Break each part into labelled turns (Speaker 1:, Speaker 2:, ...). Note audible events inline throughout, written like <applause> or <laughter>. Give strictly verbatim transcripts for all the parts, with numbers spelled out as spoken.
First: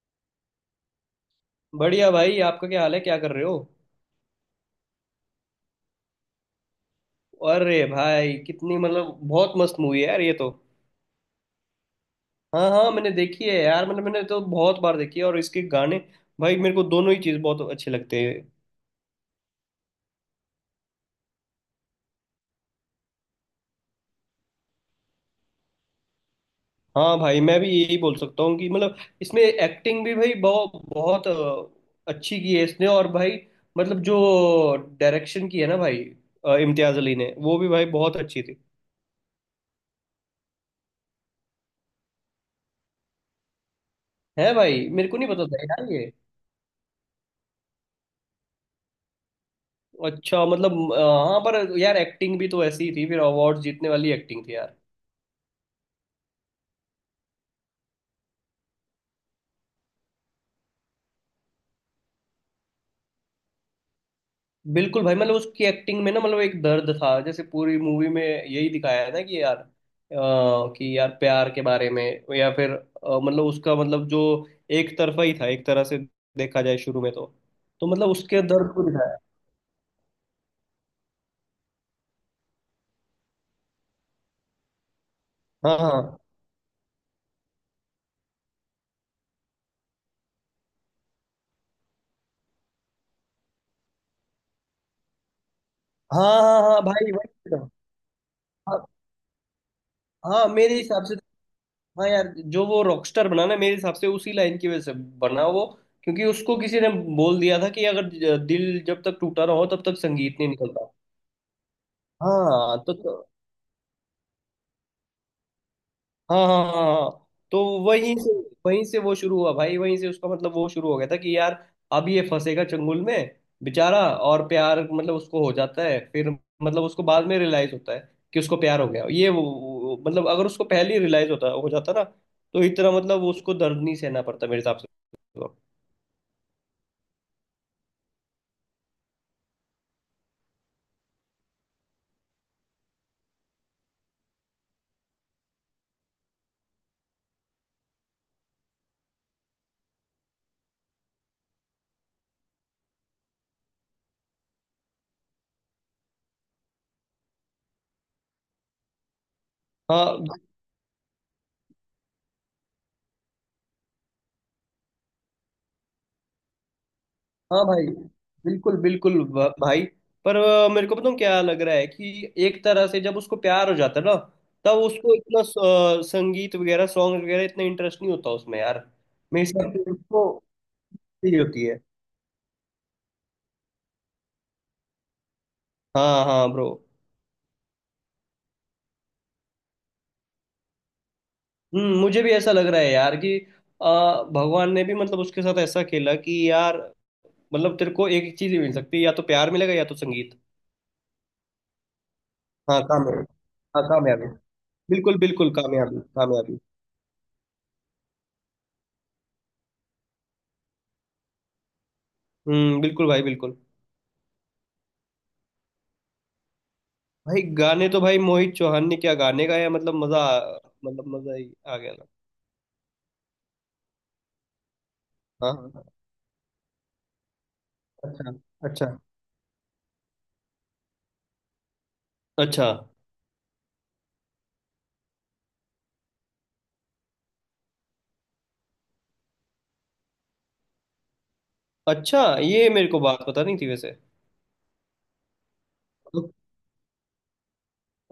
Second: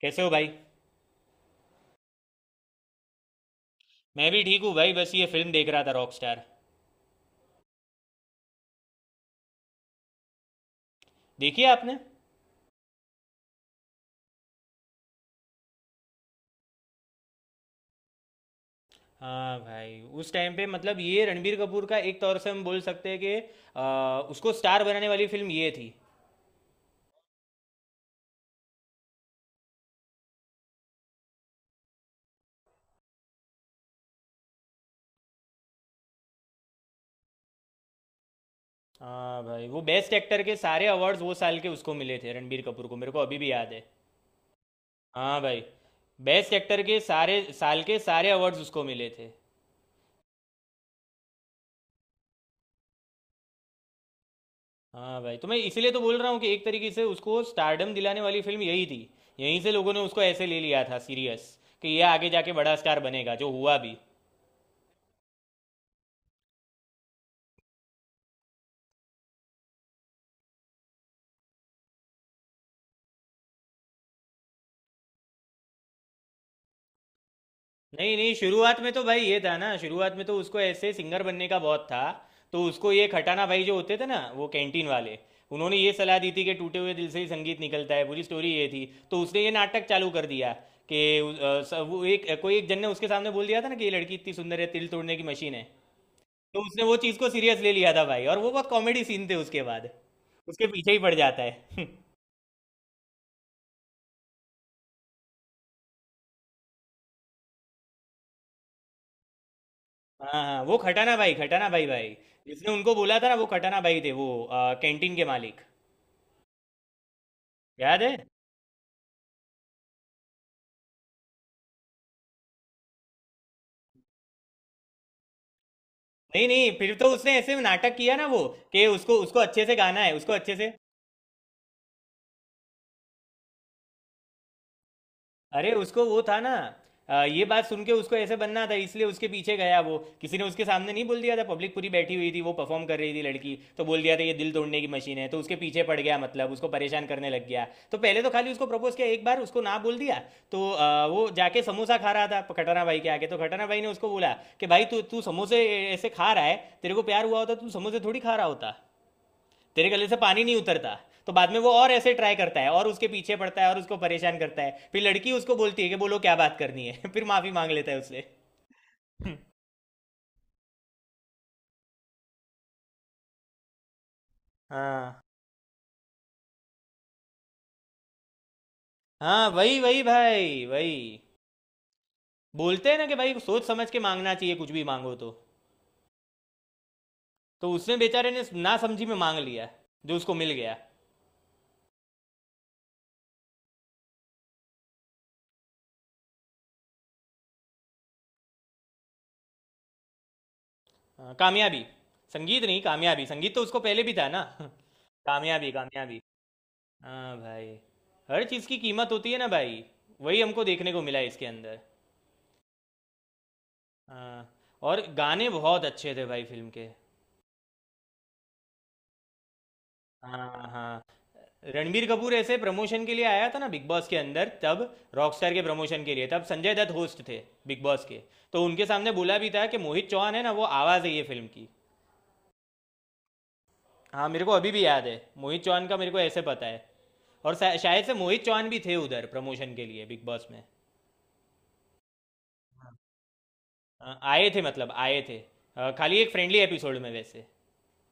Speaker 1: कैसे हो भाई।
Speaker 2: बढ़िया भाई। आपका क्या हाल है? क्या कर रहे हो?
Speaker 1: मैं भी ठीक हूँ भाई, बस ये फिल्म देख रहा था, रॉक स्टार।
Speaker 2: अरे भाई, कितनी मतलब बहुत मस्त मूवी है यार ये तो।
Speaker 1: देखी है आपने?
Speaker 2: हाँ हाँ, मैंने देखी है यार, मतलब मैंने तो बहुत बार देखी है। और इसके गाने, भाई मेरे को दोनों ही चीज़ बहुत अच्छे लगते हैं।
Speaker 1: हाँ भाई, उस टाइम पे मतलब ये रणबीर कपूर का एक तौर से हम बोल सकते हैं कि आ, उसको स्टार बनाने वाली फिल्म ये थी।
Speaker 2: हाँ भाई, मैं भी यही बोल सकता हूँ कि मतलब इसमें एक्टिंग भी भाई बहुत बहुत अ, अच्छी की है इसने। और भाई मतलब जो डायरेक्शन की है ना भाई, अ, इम्तियाज अली ने, वो भी भाई बहुत अच्छी थी।
Speaker 1: हाँ भाई, वो बेस्ट एक्टर के सारे अवार्ड्स वो साल के उसको मिले थे रणबीर कपूर को, मेरे को अभी भी याद है।
Speaker 2: है भाई, मेरे को नहीं
Speaker 1: हाँ
Speaker 2: पता
Speaker 1: भाई,
Speaker 2: था यार ये।
Speaker 1: बेस्ट एक्टर के सारे साल के सारे अवार्ड्स उसको मिले थे।
Speaker 2: अच्छा मतलब अ, हाँ, पर यार एक्टिंग भी तो ऐसी ही थी फिर, अवार्ड जीतने वाली एक्टिंग थी यार।
Speaker 1: हाँ भाई, तो मैं इसीलिए तो बोल रहा हूँ कि एक तरीके से उसको स्टारडम दिलाने वाली फिल्म यही थी। यहीं से लोगों ने उसको ऐसे ले लिया था सीरियस, कि ये आगे जाके बड़ा स्टार बनेगा, जो हुआ भी।
Speaker 2: बिल्कुल भाई, मतलब उसकी एक्टिंग में ना मतलब एक दर्द था, जैसे पूरी मूवी में यही दिखाया है ना कि यार अ, कि यार प्यार के बारे में, या फिर अ, मतलब उसका मतलब जो एक तरफा ही था, एक तरह से देखा जाए शुरू में तो तो मतलब
Speaker 1: नहीं नहीं,
Speaker 2: उसके दर्द
Speaker 1: शुरुआत
Speaker 2: को
Speaker 1: में तो
Speaker 2: दिखाया।
Speaker 1: भाई ये था ना, शुरुआत में तो उसको ऐसे सिंगर बनने का बहुत था। तो उसको ये खटाना भाई जो होते थे ना, वो कैंटीन वाले। उन्होंने
Speaker 2: हाँ
Speaker 1: ये सलाह
Speaker 2: हाँ
Speaker 1: दी थी कि टूटे हुए दिल से ही संगीत निकलता है, पूरी स्टोरी ये थी। तो उसने ये नाटक चालू कर दिया कि अ, स- वो एक कोई एक जन ने उसके सामने बोल दिया था ना कि ये लड़की इतनी सुंदर है, तिल तोड़ने की मशीन है।
Speaker 2: हाँ हाँ,
Speaker 1: तो
Speaker 2: हाँ
Speaker 1: उसने वो
Speaker 2: भाई
Speaker 1: चीज़ को सीरियस
Speaker 2: भाई।
Speaker 1: ले लिया था भाई, और वो बहुत
Speaker 2: हाँ
Speaker 1: कॉमेडी सीन थे उसके बाद।
Speaker 2: हाँ,
Speaker 1: उसके
Speaker 2: मेरे
Speaker 1: पीछे ही
Speaker 2: हिसाब
Speaker 1: पड़
Speaker 2: से
Speaker 1: जाता है।
Speaker 2: तो। हाँ
Speaker 1: <laughs>
Speaker 2: यार, जो वो रॉकस्टार बना ना मेरे हिसाब से उसी लाइन की वजह से बना वो। क्योंकि उसको किसी ने बोल दिया था कि अगर ज- दिल जब तक टूटा ना हो तब तक
Speaker 1: हाँ
Speaker 2: संगीत नहीं
Speaker 1: हाँ, वो
Speaker 2: निकलता।
Speaker 1: खटाना भाई, खटाना भाई भाई। जिसने
Speaker 2: हाँ तो,
Speaker 1: उनको बोला था
Speaker 2: तो
Speaker 1: ना वो खटाना भाई थे, वो आ, कैंटीन के मालिक।
Speaker 2: हाँ हाँ हाँ हाँ। तो
Speaker 1: याद
Speaker 2: वहीं
Speaker 1: है?
Speaker 2: से वहीं से वो शुरू हुआ भाई, वहीं से उसका मतलब वो शुरू हो गया था कि यार अब ये फंसेगा चंगुल में बेचारा। और प्यार मतलब उसको हो जाता है फिर,
Speaker 1: नहीं नहीं,
Speaker 2: मतलब
Speaker 1: फिर
Speaker 2: उसको
Speaker 1: तो
Speaker 2: बाद
Speaker 1: उसने
Speaker 2: में
Speaker 1: ऐसे
Speaker 2: रियलाइज होता
Speaker 1: नाटक
Speaker 2: है
Speaker 1: किया ना
Speaker 2: कि
Speaker 1: वो,
Speaker 2: उसको प्यार
Speaker 1: कि
Speaker 2: हो गया,
Speaker 1: उसको
Speaker 2: ये
Speaker 1: उसको
Speaker 2: वो
Speaker 1: अच्छे से
Speaker 2: वो-
Speaker 1: गाना है,
Speaker 2: मतलब
Speaker 1: उसको
Speaker 2: अगर
Speaker 1: अच्छे
Speaker 2: उसको
Speaker 1: से।
Speaker 2: पहले ही रियलाइज होता, हो जाता ना, तो इतना मतलब उसको दर्द नहीं सहना पड़ता मेरे हिसाब से।
Speaker 1: अरे उसको वो था ना, अ, ये बात सुन के उसको ऐसे बनना था इसलिए उसके पीछे गया वो। किसी ने उसके सामने नहीं बोल दिया था, पब्लिक पूरी बैठी हुई थी, वो परफॉर्म कर रही थी लड़की, तो बोल दिया था ये दिल तोड़ने की मशीन है, तो उसके पीछे पड़ गया, मतलब उसको परेशान करने लग गया। तो पहले तो खाली उसको प्रपोज किया, एक बार उसको ना बोल दिया। तो अ, वो जाके समोसा खा रहा था खटाना भाई के आगे, तो खटाना भाई ने उसको बोला कि भाई तू तू समोसे ऐसे खा रहा है, तेरे को प्यार हुआ होता तो तू समोसे थोड़ी खा रहा होता, तेरे गले से
Speaker 2: हाँ
Speaker 1: पानी नहीं उतरता। तो बाद में वो और ऐसे ट्राई करता है और उसके पीछे पड़ता है और उसको परेशान करता है, फिर लड़की उसको बोलती है कि बोलो क्या बात करनी है। <laughs> फिर माफी
Speaker 2: हाँ
Speaker 1: मांग
Speaker 2: भाई।
Speaker 1: लेता है उससे।
Speaker 2: बिल्कुल बिल्कुल भ-
Speaker 1: <laughs>
Speaker 2: भाई। पर अ, मेरे को पता क्या लग रहा है कि एक तरह से जब उसको प्यार हो जाता है ना, तब उसको
Speaker 1: हाँ
Speaker 2: इतना स- अ, संगीत वगैरह, सॉन्ग वगैरह इतना इंटरेस्ट नहीं होता उसमें यार। मेरे
Speaker 1: हाँ,
Speaker 2: हिसाब
Speaker 1: वही
Speaker 2: से
Speaker 1: वही
Speaker 2: उसको
Speaker 1: भाई, वही।
Speaker 2: फील होती है।
Speaker 1: बोलते हैं ना कि भाई सोच समझ के मांगना चाहिए, कुछ भी मांगो तो।
Speaker 2: हाँ हाँ ब्रो।
Speaker 1: तो उसने बेचारे ने ना समझी में मांग लिया, जो उसको मिल गया।
Speaker 2: हम्म, मुझे भी ऐसा लग रहा है यार कि अ, भगवान ने भी मतलब उसके साथ ऐसा खेला कि यार मतलब तेरे को एक ही चीज ही मिल सकती है, या तो प्यार मिलेगा या तो संगीत।
Speaker 1: हाँ, कामयाबी। संगीत नहीं
Speaker 2: हाँ कामयाबी।
Speaker 1: कामयाबी, संगीत तो उसको
Speaker 2: हाँ
Speaker 1: पहले भी
Speaker 2: कामयाबी।
Speaker 1: था ना। <laughs>
Speaker 2: बिल्कुल बिल्कुल,
Speaker 1: कामयाबी
Speaker 2: कामयाबी
Speaker 1: कामयाबी।
Speaker 2: कामयाबी।
Speaker 1: हाँ भाई, हर चीज़ की कीमत होती है ना भाई, वही हमको देखने को मिला इसके अंदर।
Speaker 2: हम्म, बिल्कुल भाई बिल्कुल।
Speaker 1: हाँ, और गाने बहुत अच्छे थे भाई फिल्म के।
Speaker 2: भाई गाने तो भाई मोहित चौहान ने क्या गाने गाया, मतलब मजा आ-
Speaker 1: हाँ हाँ,
Speaker 2: मतलब मजा ही आ गया
Speaker 1: रणबीर
Speaker 2: था।
Speaker 1: कपूर ऐसे प्रमोशन के लिए आया था ना बिग बॉस के अंदर तब,
Speaker 2: हाँ
Speaker 1: रॉकस्टार के
Speaker 2: हाँ, हाँ।
Speaker 1: प्रमोशन के लिए, तब संजय दत्त होस्ट थे बिग बॉस के।
Speaker 2: अच्छा
Speaker 1: तो उनके
Speaker 2: अच्छा।
Speaker 1: सामने बोला भी था कि मोहित चौहान है ना, वो आवाज़ है ये फिल्म की।
Speaker 2: अच्छा
Speaker 1: हाँ, मेरे को अभी भी याद है, मोहित चौहान का मेरे को ऐसे पता है। और शा- शायद से मोहित चौहान भी थे उधर प्रमोशन के लिए बिग बॉस में।
Speaker 2: अच्छा, ये मेरे को बात पता नहीं थी वैसे।
Speaker 1: अ, आए थे, मतलब आए थे अ, खाली एक
Speaker 2: ओ-
Speaker 1: फ्रेंडली एपिसोड में वैसे।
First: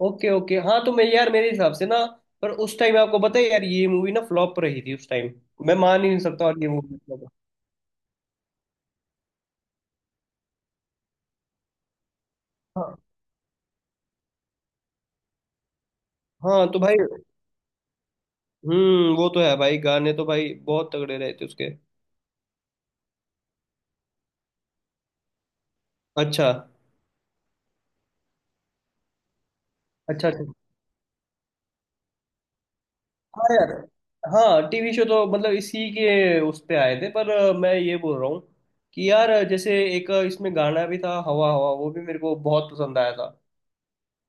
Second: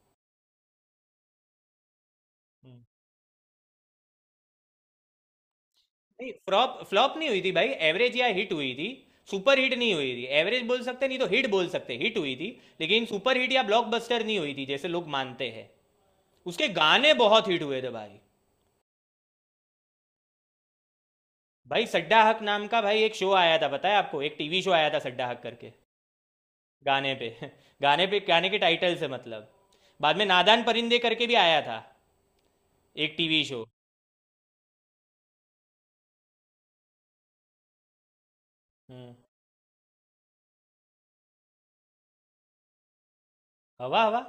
Speaker 2: ओके ओके, हाँ तो मैं यार मेरे हिसाब से ना, पर उस टाइम आपको पता है यार ये मूवी ना फ्लॉप रही थी उस टाइम। मैं मान ही नहीं
Speaker 1: नहीं,
Speaker 2: सकता और ये
Speaker 1: फ्लॉप
Speaker 2: मूवी
Speaker 1: फ्लॉप नहीं
Speaker 2: फ्लॉप।
Speaker 1: हुई थी भाई, एवरेज या हिट हुई थी। सुपर हिट नहीं हुई थी, एवरेज बोल सकते, नहीं तो हिट बोल सकते, हिट हुई थी।
Speaker 2: हाँ।
Speaker 1: लेकिन सुपर हिट या ब्लॉकबस्टर नहीं हुई थी जैसे लोग मानते हैं।
Speaker 2: हाँ
Speaker 1: उसके
Speaker 2: तो भाई,
Speaker 1: गाने बहुत हिट हुए थे भाई।
Speaker 2: हम्म वो तो है भाई, गाने तो भाई बहुत तगड़े रहे थे उसके।
Speaker 1: भाई सड्डा हक नाम का भाई एक शो आया था, पता है आपको, एक टीवी शो आया था सड्डा हक करके,
Speaker 2: अच्छा
Speaker 1: गाने पे। <laughs> गाने पे, गाने के टाइटल से मतलब। बाद में
Speaker 2: अच्छा अच्छा।
Speaker 1: नादान परिंदे करके भी आया था एक टीवी
Speaker 2: हाँ
Speaker 1: शो।
Speaker 2: यार। हाँ टीवी शो तो मतलब इसी के उस पे आए थे, पर अ, मैं ये बोल रहा हूँ कि
Speaker 1: हम्म।
Speaker 2: यार अ, जैसे एक अ, इसमें गाना भी था हवा हवा, वो भी मेरे को बहुत पसंद आया था।
Speaker 1: हवा हवा।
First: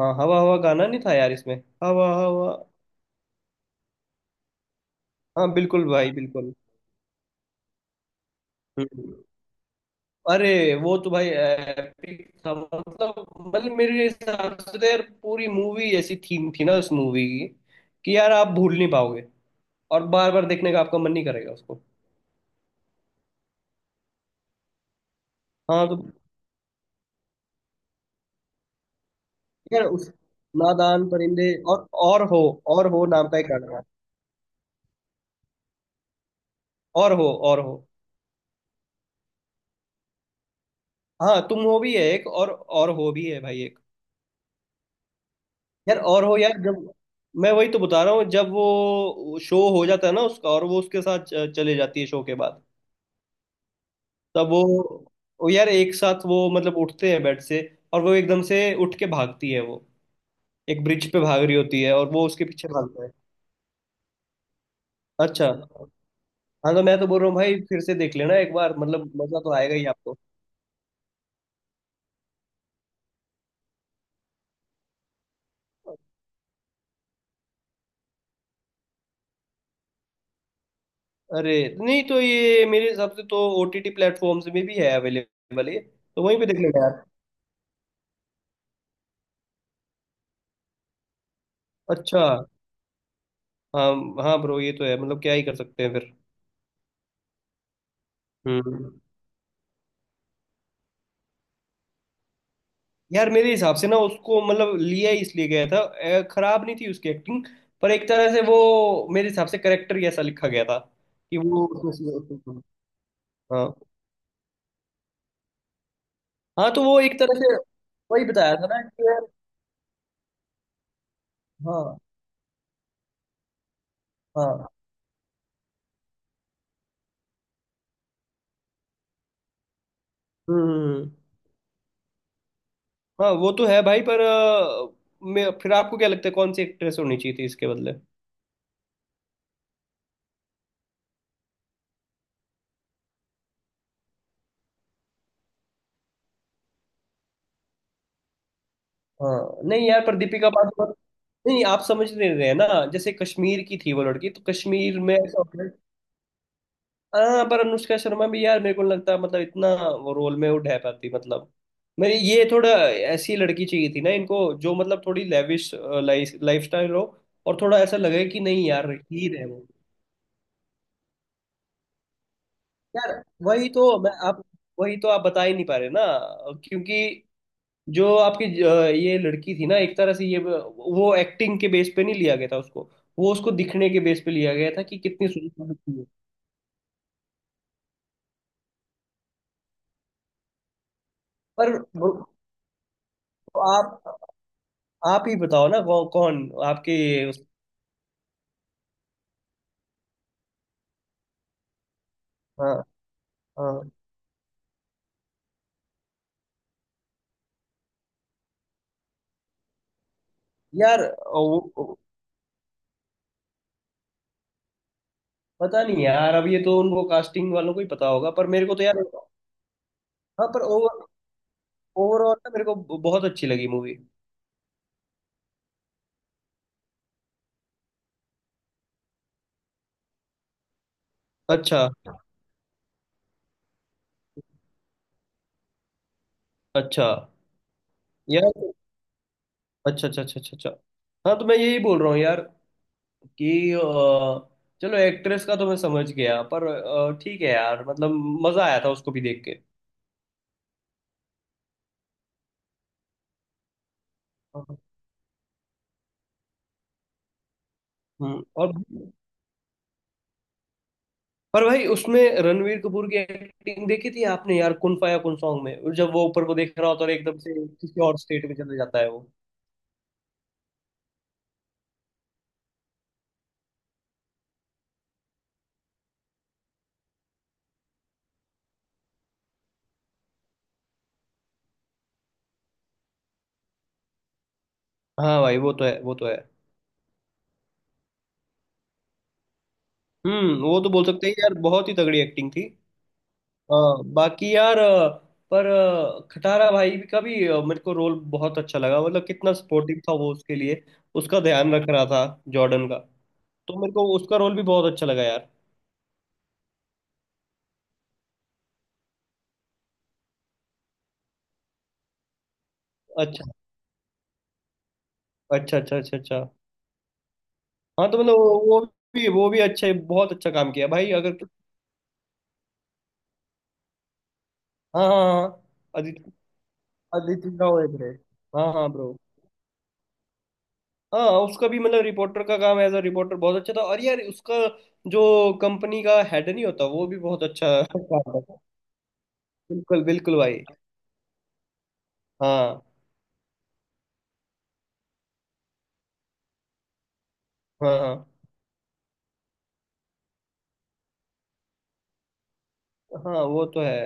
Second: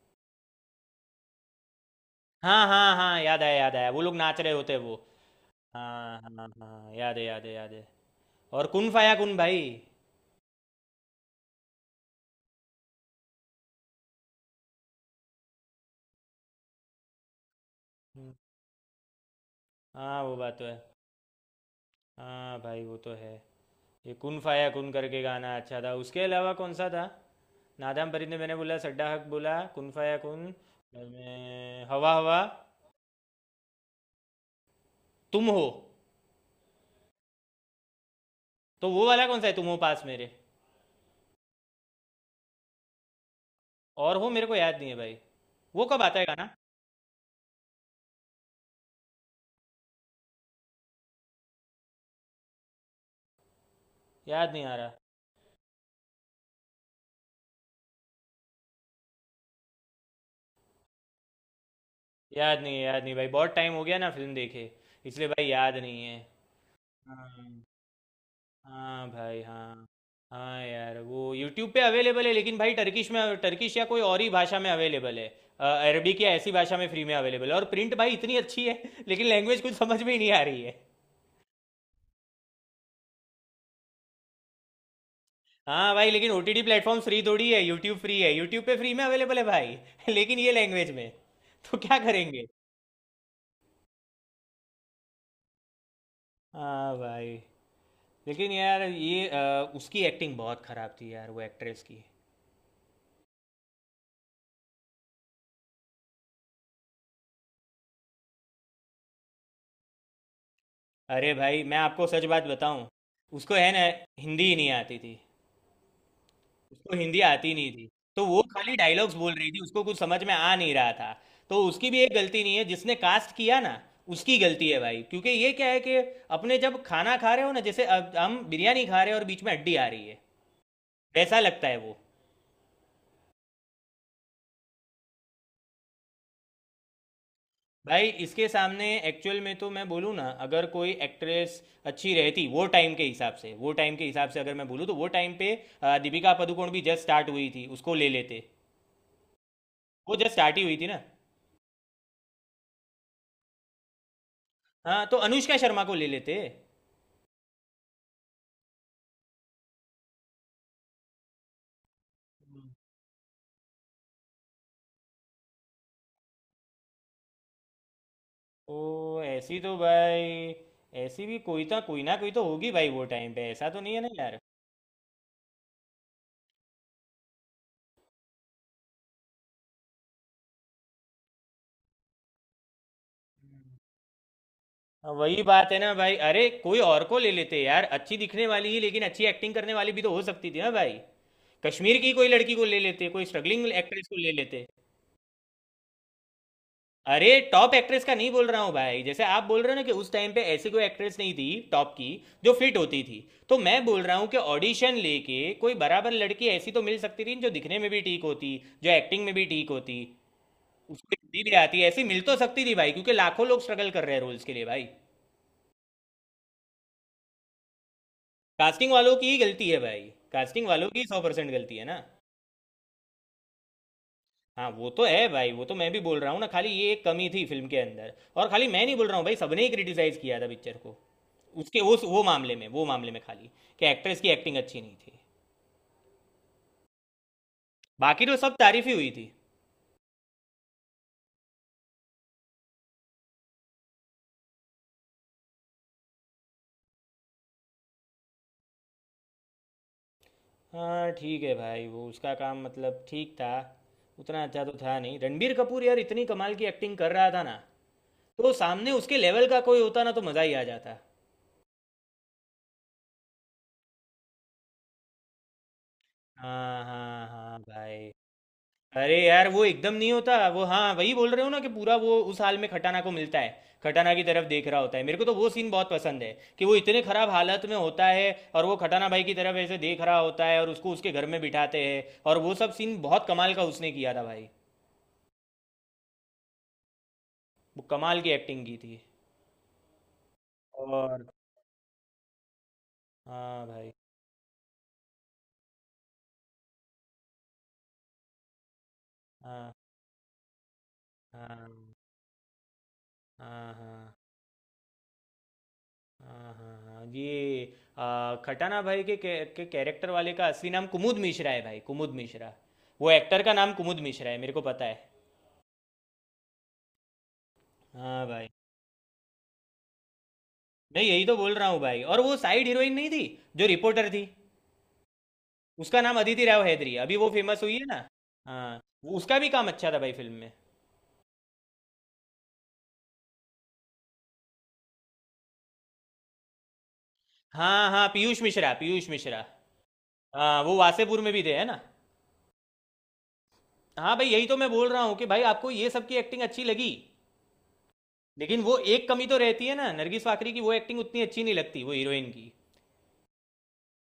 Speaker 2: हाँ हवा हवा गाना नहीं था यार इसमें? हवा हवा?
Speaker 1: हाँ हाँ हाँ, याद आया याद आया, वो लोग नाच रहे होते हैं वो।
Speaker 2: हाँ बिल्कुल भाई
Speaker 1: हाँ हाँ
Speaker 2: बिल्कुल।
Speaker 1: हाँ, याद है याद है याद है। और कुन फाया
Speaker 2: हम्म।
Speaker 1: कुन भाई।
Speaker 2: अरे, वो तो भाई एपिक था मतलब। मतलब मेरे हिसाब से तो यार पूरी मूवी ऐसी थीम थी ना उस मूवी की कि यार आप भूल नहीं पाओगे। और
Speaker 1: हाँ
Speaker 2: बार
Speaker 1: वो
Speaker 2: बार
Speaker 1: बात तो
Speaker 2: देखने
Speaker 1: है।
Speaker 2: का आपका मन नहीं करेगा उसको।
Speaker 1: हाँ भाई वो तो है। ये कुन फाया कुन करके गाना अच्छा
Speaker 2: हाँ
Speaker 1: था,
Speaker 2: तो
Speaker 1: उसके अलावा कौन सा था? नादाम फरीद ने, मैंने बोला सड्डा हक, बोला
Speaker 2: यार,
Speaker 1: कुन
Speaker 2: उस
Speaker 1: फाया कुन,
Speaker 2: नादान
Speaker 1: बाद
Speaker 2: परिंदे,
Speaker 1: में
Speaker 2: और
Speaker 1: हवा
Speaker 2: और
Speaker 1: हवा,
Speaker 2: हो, और हो नाम का एक गाना है।
Speaker 1: तुम हो।
Speaker 2: और हो, और हो।
Speaker 1: तो वो वाला कौन सा है, तुम हो पास मेरे?
Speaker 2: हाँ तुम हो भी है एक, और और हो भी है भाई एक।
Speaker 1: और हो मेरे को याद नहीं है भाई, वो
Speaker 2: यार
Speaker 1: कब आता है
Speaker 2: और हो
Speaker 1: गाना?
Speaker 2: यार, जब मैं वही तो बता रहा हूँ, जब वो शो हो जाता है ना उसका, और वो उसके साथ च- चले जाती है शो के बाद, तब
Speaker 1: याद
Speaker 2: वो
Speaker 1: नहीं आ रहा,
Speaker 2: वो यार एक साथ वो मतलब उठते हैं बेड से, और वो एकदम से उठ के भागती है वो, एक ब्रिज पे भाग रही होती है और वो उसके
Speaker 1: याद
Speaker 2: पीछे
Speaker 1: नहीं है,
Speaker 2: भागता
Speaker 1: याद
Speaker 2: है।
Speaker 1: नहीं भाई, बहुत टाइम हो गया ना फिल्म देखे, इसलिए भाई
Speaker 2: अच्छा।
Speaker 1: याद नहीं है।
Speaker 2: हाँ तो मैं तो बोल रहा हूँ
Speaker 1: हाँ,
Speaker 2: भाई फिर से देख लेना एक बार,
Speaker 1: हाँ
Speaker 2: मतलब मजा
Speaker 1: भाई,
Speaker 2: तो आएगा ही
Speaker 1: हाँ।
Speaker 2: आपको।
Speaker 1: हाँ यार, वो यूट्यूब पे अवेलेबल है, लेकिन भाई टर्किश में, टर्किश या कोई और ही भाषा में अवेलेबल है, अरबिक या ऐसी भाषा में फ्री में अवेलेबल है, और प्रिंट भाई इतनी अच्छी है। <laughs> लेकिन लैंग्वेज कुछ समझ में ही नहीं आ रही है।
Speaker 2: अरे नहीं तो, ये मेरे हिसाब से तो ओटीटी प्लेटफॉर्म्स में भी है अवेलेबल ये।
Speaker 1: हाँ भाई,
Speaker 2: तो
Speaker 1: लेकिन
Speaker 2: वहीं पे देख
Speaker 1: ओटीटी
Speaker 2: लेना
Speaker 1: प्लेटफॉर्म
Speaker 2: यार।
Speaker 1: फ्री थोड़ी है, यूट्यूब फ्री है, यूट्यूब पे फ्री में अवेलेबल है भाई। <laughs> लेकिन ये लैंग्वेज में तो क्या
Speaker 2: अच्छा।
Speaker 1: करेंगे?
Speaker 2: हाँ हाँ ब्रो, ये तो है, मतलब क्या ही कर सकते हैं फिर।
Speaker 1: हाँ भाई। लेकिन यार
Speaker 2: हम्म,
Speaker 1: ये अ, उसकी एक्टिंग बहुत खराब थी यार, वो एक्ट्रेस की।
Speaker 2: यार मेरे हिसाब से ना उसको मतलब लिया ही इसलिए गया था, अ, खराब नहीं थी उसकी एक्टिंग। पर एक तरह से वो मेरे हिसाब से करेक्टर ही ऐसा लिखा गया था
Speaker 1: अरे
Speaker 2: कि
Speaker 1: भाई,
Speaker 2: वो
Speaker 1: मैं आपको सच बात
Speaker 2: उसमें-
Speaker 1: बताऊं, उसको
Speaker 2: हाँ।
Speaker 1: है ना, हिंदी ही नहीं आती थी।
Speaker 2: हाँ तो
Speaker 1: उसको
Speaker 2: वो एक
Speaker 1: हिंदी
Speaker 2: तरह
Speaker 1: आती
Speaker 2: से,
Speaker 1: नहीं थी, तो
Speaker 2: वही
Speaker 1: वो
Speaker 2: बताया था
Speaker 1: खाली
Speaker 2: ना कि
Speaker 1: डायलॉग्स
Speaker 2: यार,
Speaker 1: बोल रही थी, उसको कुछ समझ में आ नहीं रहा था। तो उसकी
Speaker 2: हाँ
Speaker 1: भी एक गलती नहीं है, जिसने कास्ट किया ना उसकी
Speaker 2: हाँ।
Speaker 1: गलती है भाई, क्योंकि ये क्या है कि अपने जब खाना खा रहे हो ना, जैसे अब हम बिरयानी खा रहे हैं और बीच में हड्डी आ रही है,
Speaker 2: हम्म।
Speaker 1: वैसा लगता है वो।
Speaker 2: हाँ वो तो है भाई, पर अ, मैं, फिर आपको क्या लगता है कौन सी एक्ट्रेस होनी चाहिए थी इसके बदले?
Speaker 1: भाई इसके सामने एक्चुअल में तो, मैं बोलूँ ना, अगर कोई एक्ट्रेस अच्छी रहती वो टाइम के हिसाब से, वो टाइम के हिसाब से अगर मैं बोलूँ तो वो टाइम पे अ, दीपिका पादुकोण भी जस्ट स्टार्ट हुई थी, उसको ले लेते।
Speaker 2: हाँ। नहीं यार,
Speaker 1: वो
Speaker 2: पर
Speaker 1: जस्ट
Speaker 2: दीपिका
Speaker 1: स्टार्ट ही हुई थी
Speaker 2: पादुकोण।
Speaker 1: ना।
Speaker 2: नहीं आप समझ नहीं रहे हैं ना, जैसे कश्मीर की थी वो लड़की, तो कश्मीर
Speaker 1: हाँ
Speaker 2: में
Speaker 1: तो
Speaker 2: ऐसा
Speaker 1: अनुष्का
Speaker 2: होता है।
Speaker 1: शर्मा को ले लेते।
Speaker 2: हाँ पर अनुष्का शर्मा भी यार मेरे को नहीं लगता मतलब इतना वो रोल में वो ढह पाती, मतलब मेरी ये थोड़ा ऐसी लड़की चाहिए थी ना इनको जो मतलब थोड़ी लेविश लाइफ लाइफस्टाइल हो, और थोड़ा ऐसा लगे कि नहीं यार
Speaker 1: ओ
Speaker 2: हीर है
Speaker 1: ऐसी
Speaker 2: वो।
Speaker 1: तो भाई, ऐसी भी कोई तो, कोई ना कोई तो होगी भाई वो
Speaker 2: यार
Speaker 1: टाइम पे,
Speaker 2: वही
Speaker 1: ऐसा तो
Speaker 2: तो
Speaker 1: नहीं है ना
Speaker 2: मैं
Speaker 1: यार।
Speaker 2: आप वही तो आप बता ही नहीं पा रहे ना, क्योंकि जो आपकी ज- ये लड़की थी ना, एक तरह से ये वो एक्टिंग के बेस पे नहीं लिया गया था उसको, वो उसको दिखने के बेस पे लिया गया था कि
Speaker 1: हाँ,
Speaker 2: कितनी
Speaker 1: वही
Speaker 2: सुंदर
Speaker 1: बात है ना
Speaker 2: दिखती है।
Speaker 1: भाई, अरे कोई और को ले लेते यार, अच्छी दिखने वाली ही, लेकिन अच्छी एक्टिंग करने वाली भी तो हो सकती थी ना भाई।
Speaker 2: पर
Speaker 1: कश्मीर की
Speaker 2: वो-
Speaker 1: कोई लड़की को ले लेते, कोई स्ट्रगलिंग एक्ट्रेस को
Speaker 2: आप
Speaker 1: ले लेते।
Speaker 2: आप ही बताओ ना कौ, कौन आपके
Speaker 1: अरे
Speaker 2: उस।
Speaker 1: टॉप एक्ट्रेस का नहीं बोल रहा हूँ भाई, जैसे आप बोल रहे हो ना कि उस टाइम पे ऐसी कोई एक्ट्रेस नहीं थी टॉप की जो
Speaker 2: हाँ
Speaker 1: फिट होती थी, तो
Speaker 2: हाँ
Speaker 1: मैं बोल रहा हूँ कि ऑडिशन लेके कोई बराबर लड़की ऐसी तो मिल सकती थी, जो दिखने में भी ठीक होती, जो एक्टिंग में भी ठीक होती,
Speaker 2: यार
Speaker 1: उसको हिंदी भी
Speaker 2: वो
Speaker 1: आती है,
Speaker 2: वो-
Speaker 1: ऐसी मिल तो सकती थी भाई, क्योंकि लाखों लोग स्ट्रगल कर रहे हैं रोल्स के लिए भाई।
Speaker 2: पता नहीं यार, अब ये तो उनको कास्टिंग वालों को ही पता होगा, पर मेरे को तो
Speaker 1: कास्टिंग
Speaker 2: यार।
Speaker 1: वालों की ही गलती है भाई,
Speaker 2: हाँ पर
Speaker 1: कास्टिंग वालों की
Speaker 2: ओवर
Speaker 1: सौ परसेंट गलती है ना।
Speaker 2: ओवरऑल ना मेरे को ब- बहुत अच्छी लगी मूवी।
Speaker 1: हाँ वो तो है भाई, वो तो मैं भी बोल रहा हूँ ना, खाली ये एक कमी थी फिल्म के अंदर, और खाली मैं नहीं बोल रहा हूँ भाई, सबने ही क्रिटिसाइज किया था पिक्चर को,
Speaker 2: अच्छा।
Speaker 1: उसके उस वो मामले में, वो मामले में, खाली कि एक्ट्रेस की एक्टिंग अच्छी नहीं थी,
Speaker 2: अच्छा
Speaker 1: बाकी तो
Speaker 2: यार।
Speaker 1: सब तारीफ ही हुई थी।
Speaker 2: अच्छा अच्छा अच्छा अच्छा अच्छा। हाँ तो मैं यही बोल रहा हूँ यार कि अ, चलो एक्ट्रेस का तो मैं समझ गया, पर अ, ठीक है यार, मतलब मजा आया था उसको भी देख के।
Speaker 1: हाँ ठीक है भाई, वो उसका काम मतलब ठीक था, उतना अच्छा तो था नहीं, रणबीर कपूर यार इतनी कमाल की एक्टिंग कर रहा था ना,
Speaker 2: हम्म।
Speaker 1: तो
Speaker 2: और
Speaker 1: सामने उसके लेवल का कोई होता ना तो मजा ही आ जाता।
Speaker 2: पर भाई उसमें रणवीर कपूर की एक्टिंग देखी थी आपने यार कुन फाया कुन सॉन्ग में, और जब वो ऊपर को देख
Speaker 1: हाँ
Speaker 2: रहा होता है और
Speaker 1: हाँ
Speaker 2: एकदम
Speaker 1: हाँ
Speaker 2: से किसी
Speaker 1: भाई।
Speaker 2: और स्टेट में चले जाता है
Speaker 1: अरे
Speaker 2: वो।
Speaker 1: यार वो एकदम नहीं होता वो, हाँ वही बोल रहे हो ना, कि पूरा वो उस हाल में खटाना को मिलता है, खटाना की तरफ देख रहा होता है, मेरे को तो वो सीन बहुत पसंद है, कि वो इतने खराब हालत में होता है और वो खटाना भाई की तरफ ऐसे देख रहा होता है और उसको उसके घर में बिठाते हैं, और वो सब सीन बहुत कमाल का उसने किया था भाई,
Speaker 2: हाँ भाई वो तो है, वो तो है।
Speaker 1: वो कमाल की एक्टिंग की थी।
Speaker 2: हम्म, वो तो बोल
Speaker 1: और
Speaker 2: सकते हैं यार बहुत ही तगड़ी एक्टिंग थी।
Speaker 1: हाँ भाई।
Speaker 2: हाँ बाकी यार अ, पर अ, खटारा भाई का भी अ, मेरे को रोल बहुत अच्छा लगा, मतलब कितना
Speaker 1: हाँ
Speaker 2: सपोर्टिव था वो उसके लिए, उसका ध्यान रख
Speaker 1: हाँ
Speaker 2: रहा था जॉर्डन का।
Speaker 1: हाँ
Speaker 2: तो मेरे को
Speaker 1: हाँ
Speaker 2: उसका रोल भी बहुत अच्छा लगा यार।
Speaker 1: हाँ हाँ हाँ, ये आ, खटाना भाई के के, के कैरेक्टर वाले का असली नाम कुमुद मिश्रा है भाई, कुमुद मिश्रा। वो एक्टर
Speaker 2: अच्छा
Speaker 1: का नाम कुमुद मिश्रा है, मेरे को पता है।
Speaker 2: अच्छा अच्छा अच्छा अच्छा। हाँ तो
Speaker 1: हाँ
Speaker 2: मतलब
Speaker 1: भाई,
Speaker 2: वो, वो भी, वो भी अच्छा है, बहुत अच्छा काम किया
Speaker 1: मैं
Speaker 2: भाई,
Speaker 1: यही तो
Speaker 2: अगर।
Speaker 1: बोल रहा हूँ भाई। और वो साइड हीरोइन नहीं थी जो रिपोर्टर थी,
Speaker 2: हाँ हाँ हाँ।
Speaker 1: उसका नाम
Speaker 2: अदिति,
Speaker 1: अदिति राव हैदरी, अभी वो
Speaker 2: अदिति
Speaker 1: फेमस हुई
Speaker 2: राव
Speaker 1: है ना।
Speaker 2: हेगड़े। हाँ
Speaker 1: हाँ,
Speaker 2: हाँ
Speaker 1: वो-
Speaker 2: ब्रो।
Speaker 1: उसका भी काम अच्छा था भाई फिल्म में।
Speaker 2: हाँ उसका भी मतलब रिपोर्टर का काम, एज अ रिपोर्टर बहुत अच्छा था। और यार उसका जो कंपनी का हेड नहीं होता वो भी बहुत अच्छा
Speaker 1: हाँ हाँ,
Speaker 2: काम
Speaker 1: पीयूष
Speaker 2: था।
Speaker 1: मिश्रा, पीयूष मिश्रा।
Speaker 2: बिल्कुल बिल्कुल
Speaker 1: हाँ,
Speaker 2: भाई।
Speaker 1: वो वासेपुर में भी थे है ना।
Speaker 2: हाँ।
Speaker 1: हाँ भाई, यही तो मैं बोल रहा हूँ कि भाई आपको ये सब की एक्टिंग अच्छी लगी,
Speaker 2: हाँ हाँ।
Speaker 1: लेकिन वो एक कमी तो रहती है ना, नरगिस फाकरी की वो एक्टिंग उतनी अच्छी नहीं लगती, वो हीरोइन की।
Speaker 2: हाँ वो तो है।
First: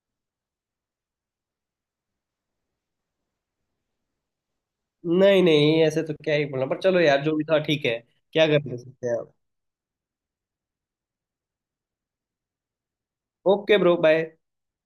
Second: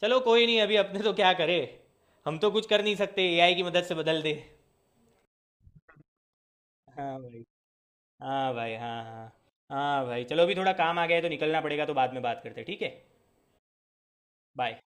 Speaker 1: चलो कोई नहीं, अभी अपने तो क्या करे, हम तो कुछ कर नहीं सकते, ए आई की मदद से बदल दे।
Speaker 2: नहीं नहीं, ऐसे तो क्या ही बोलना, पर चलो
Speaker 1: हाँ
Speaker 2: यार जो
Speaker 1: भाई,
Speaker 2: भी था ठीक है। क्या
Speaker 1: हाँ भाई,
Speaker 2: कर
Speaker 1: हाँ
Speaker 2: सकते हैं
Speaker 1: हाँ।
Speaker 2: आप।
Speaker 1: हाँ भाई, चलो अभी थोड़ा काम आ गया है तो निकलना पड़ेगा, तो बाद में बात करते हैं, ठीक है।
Speaker 2: Okay bro bye.
Speaker 1: बाय।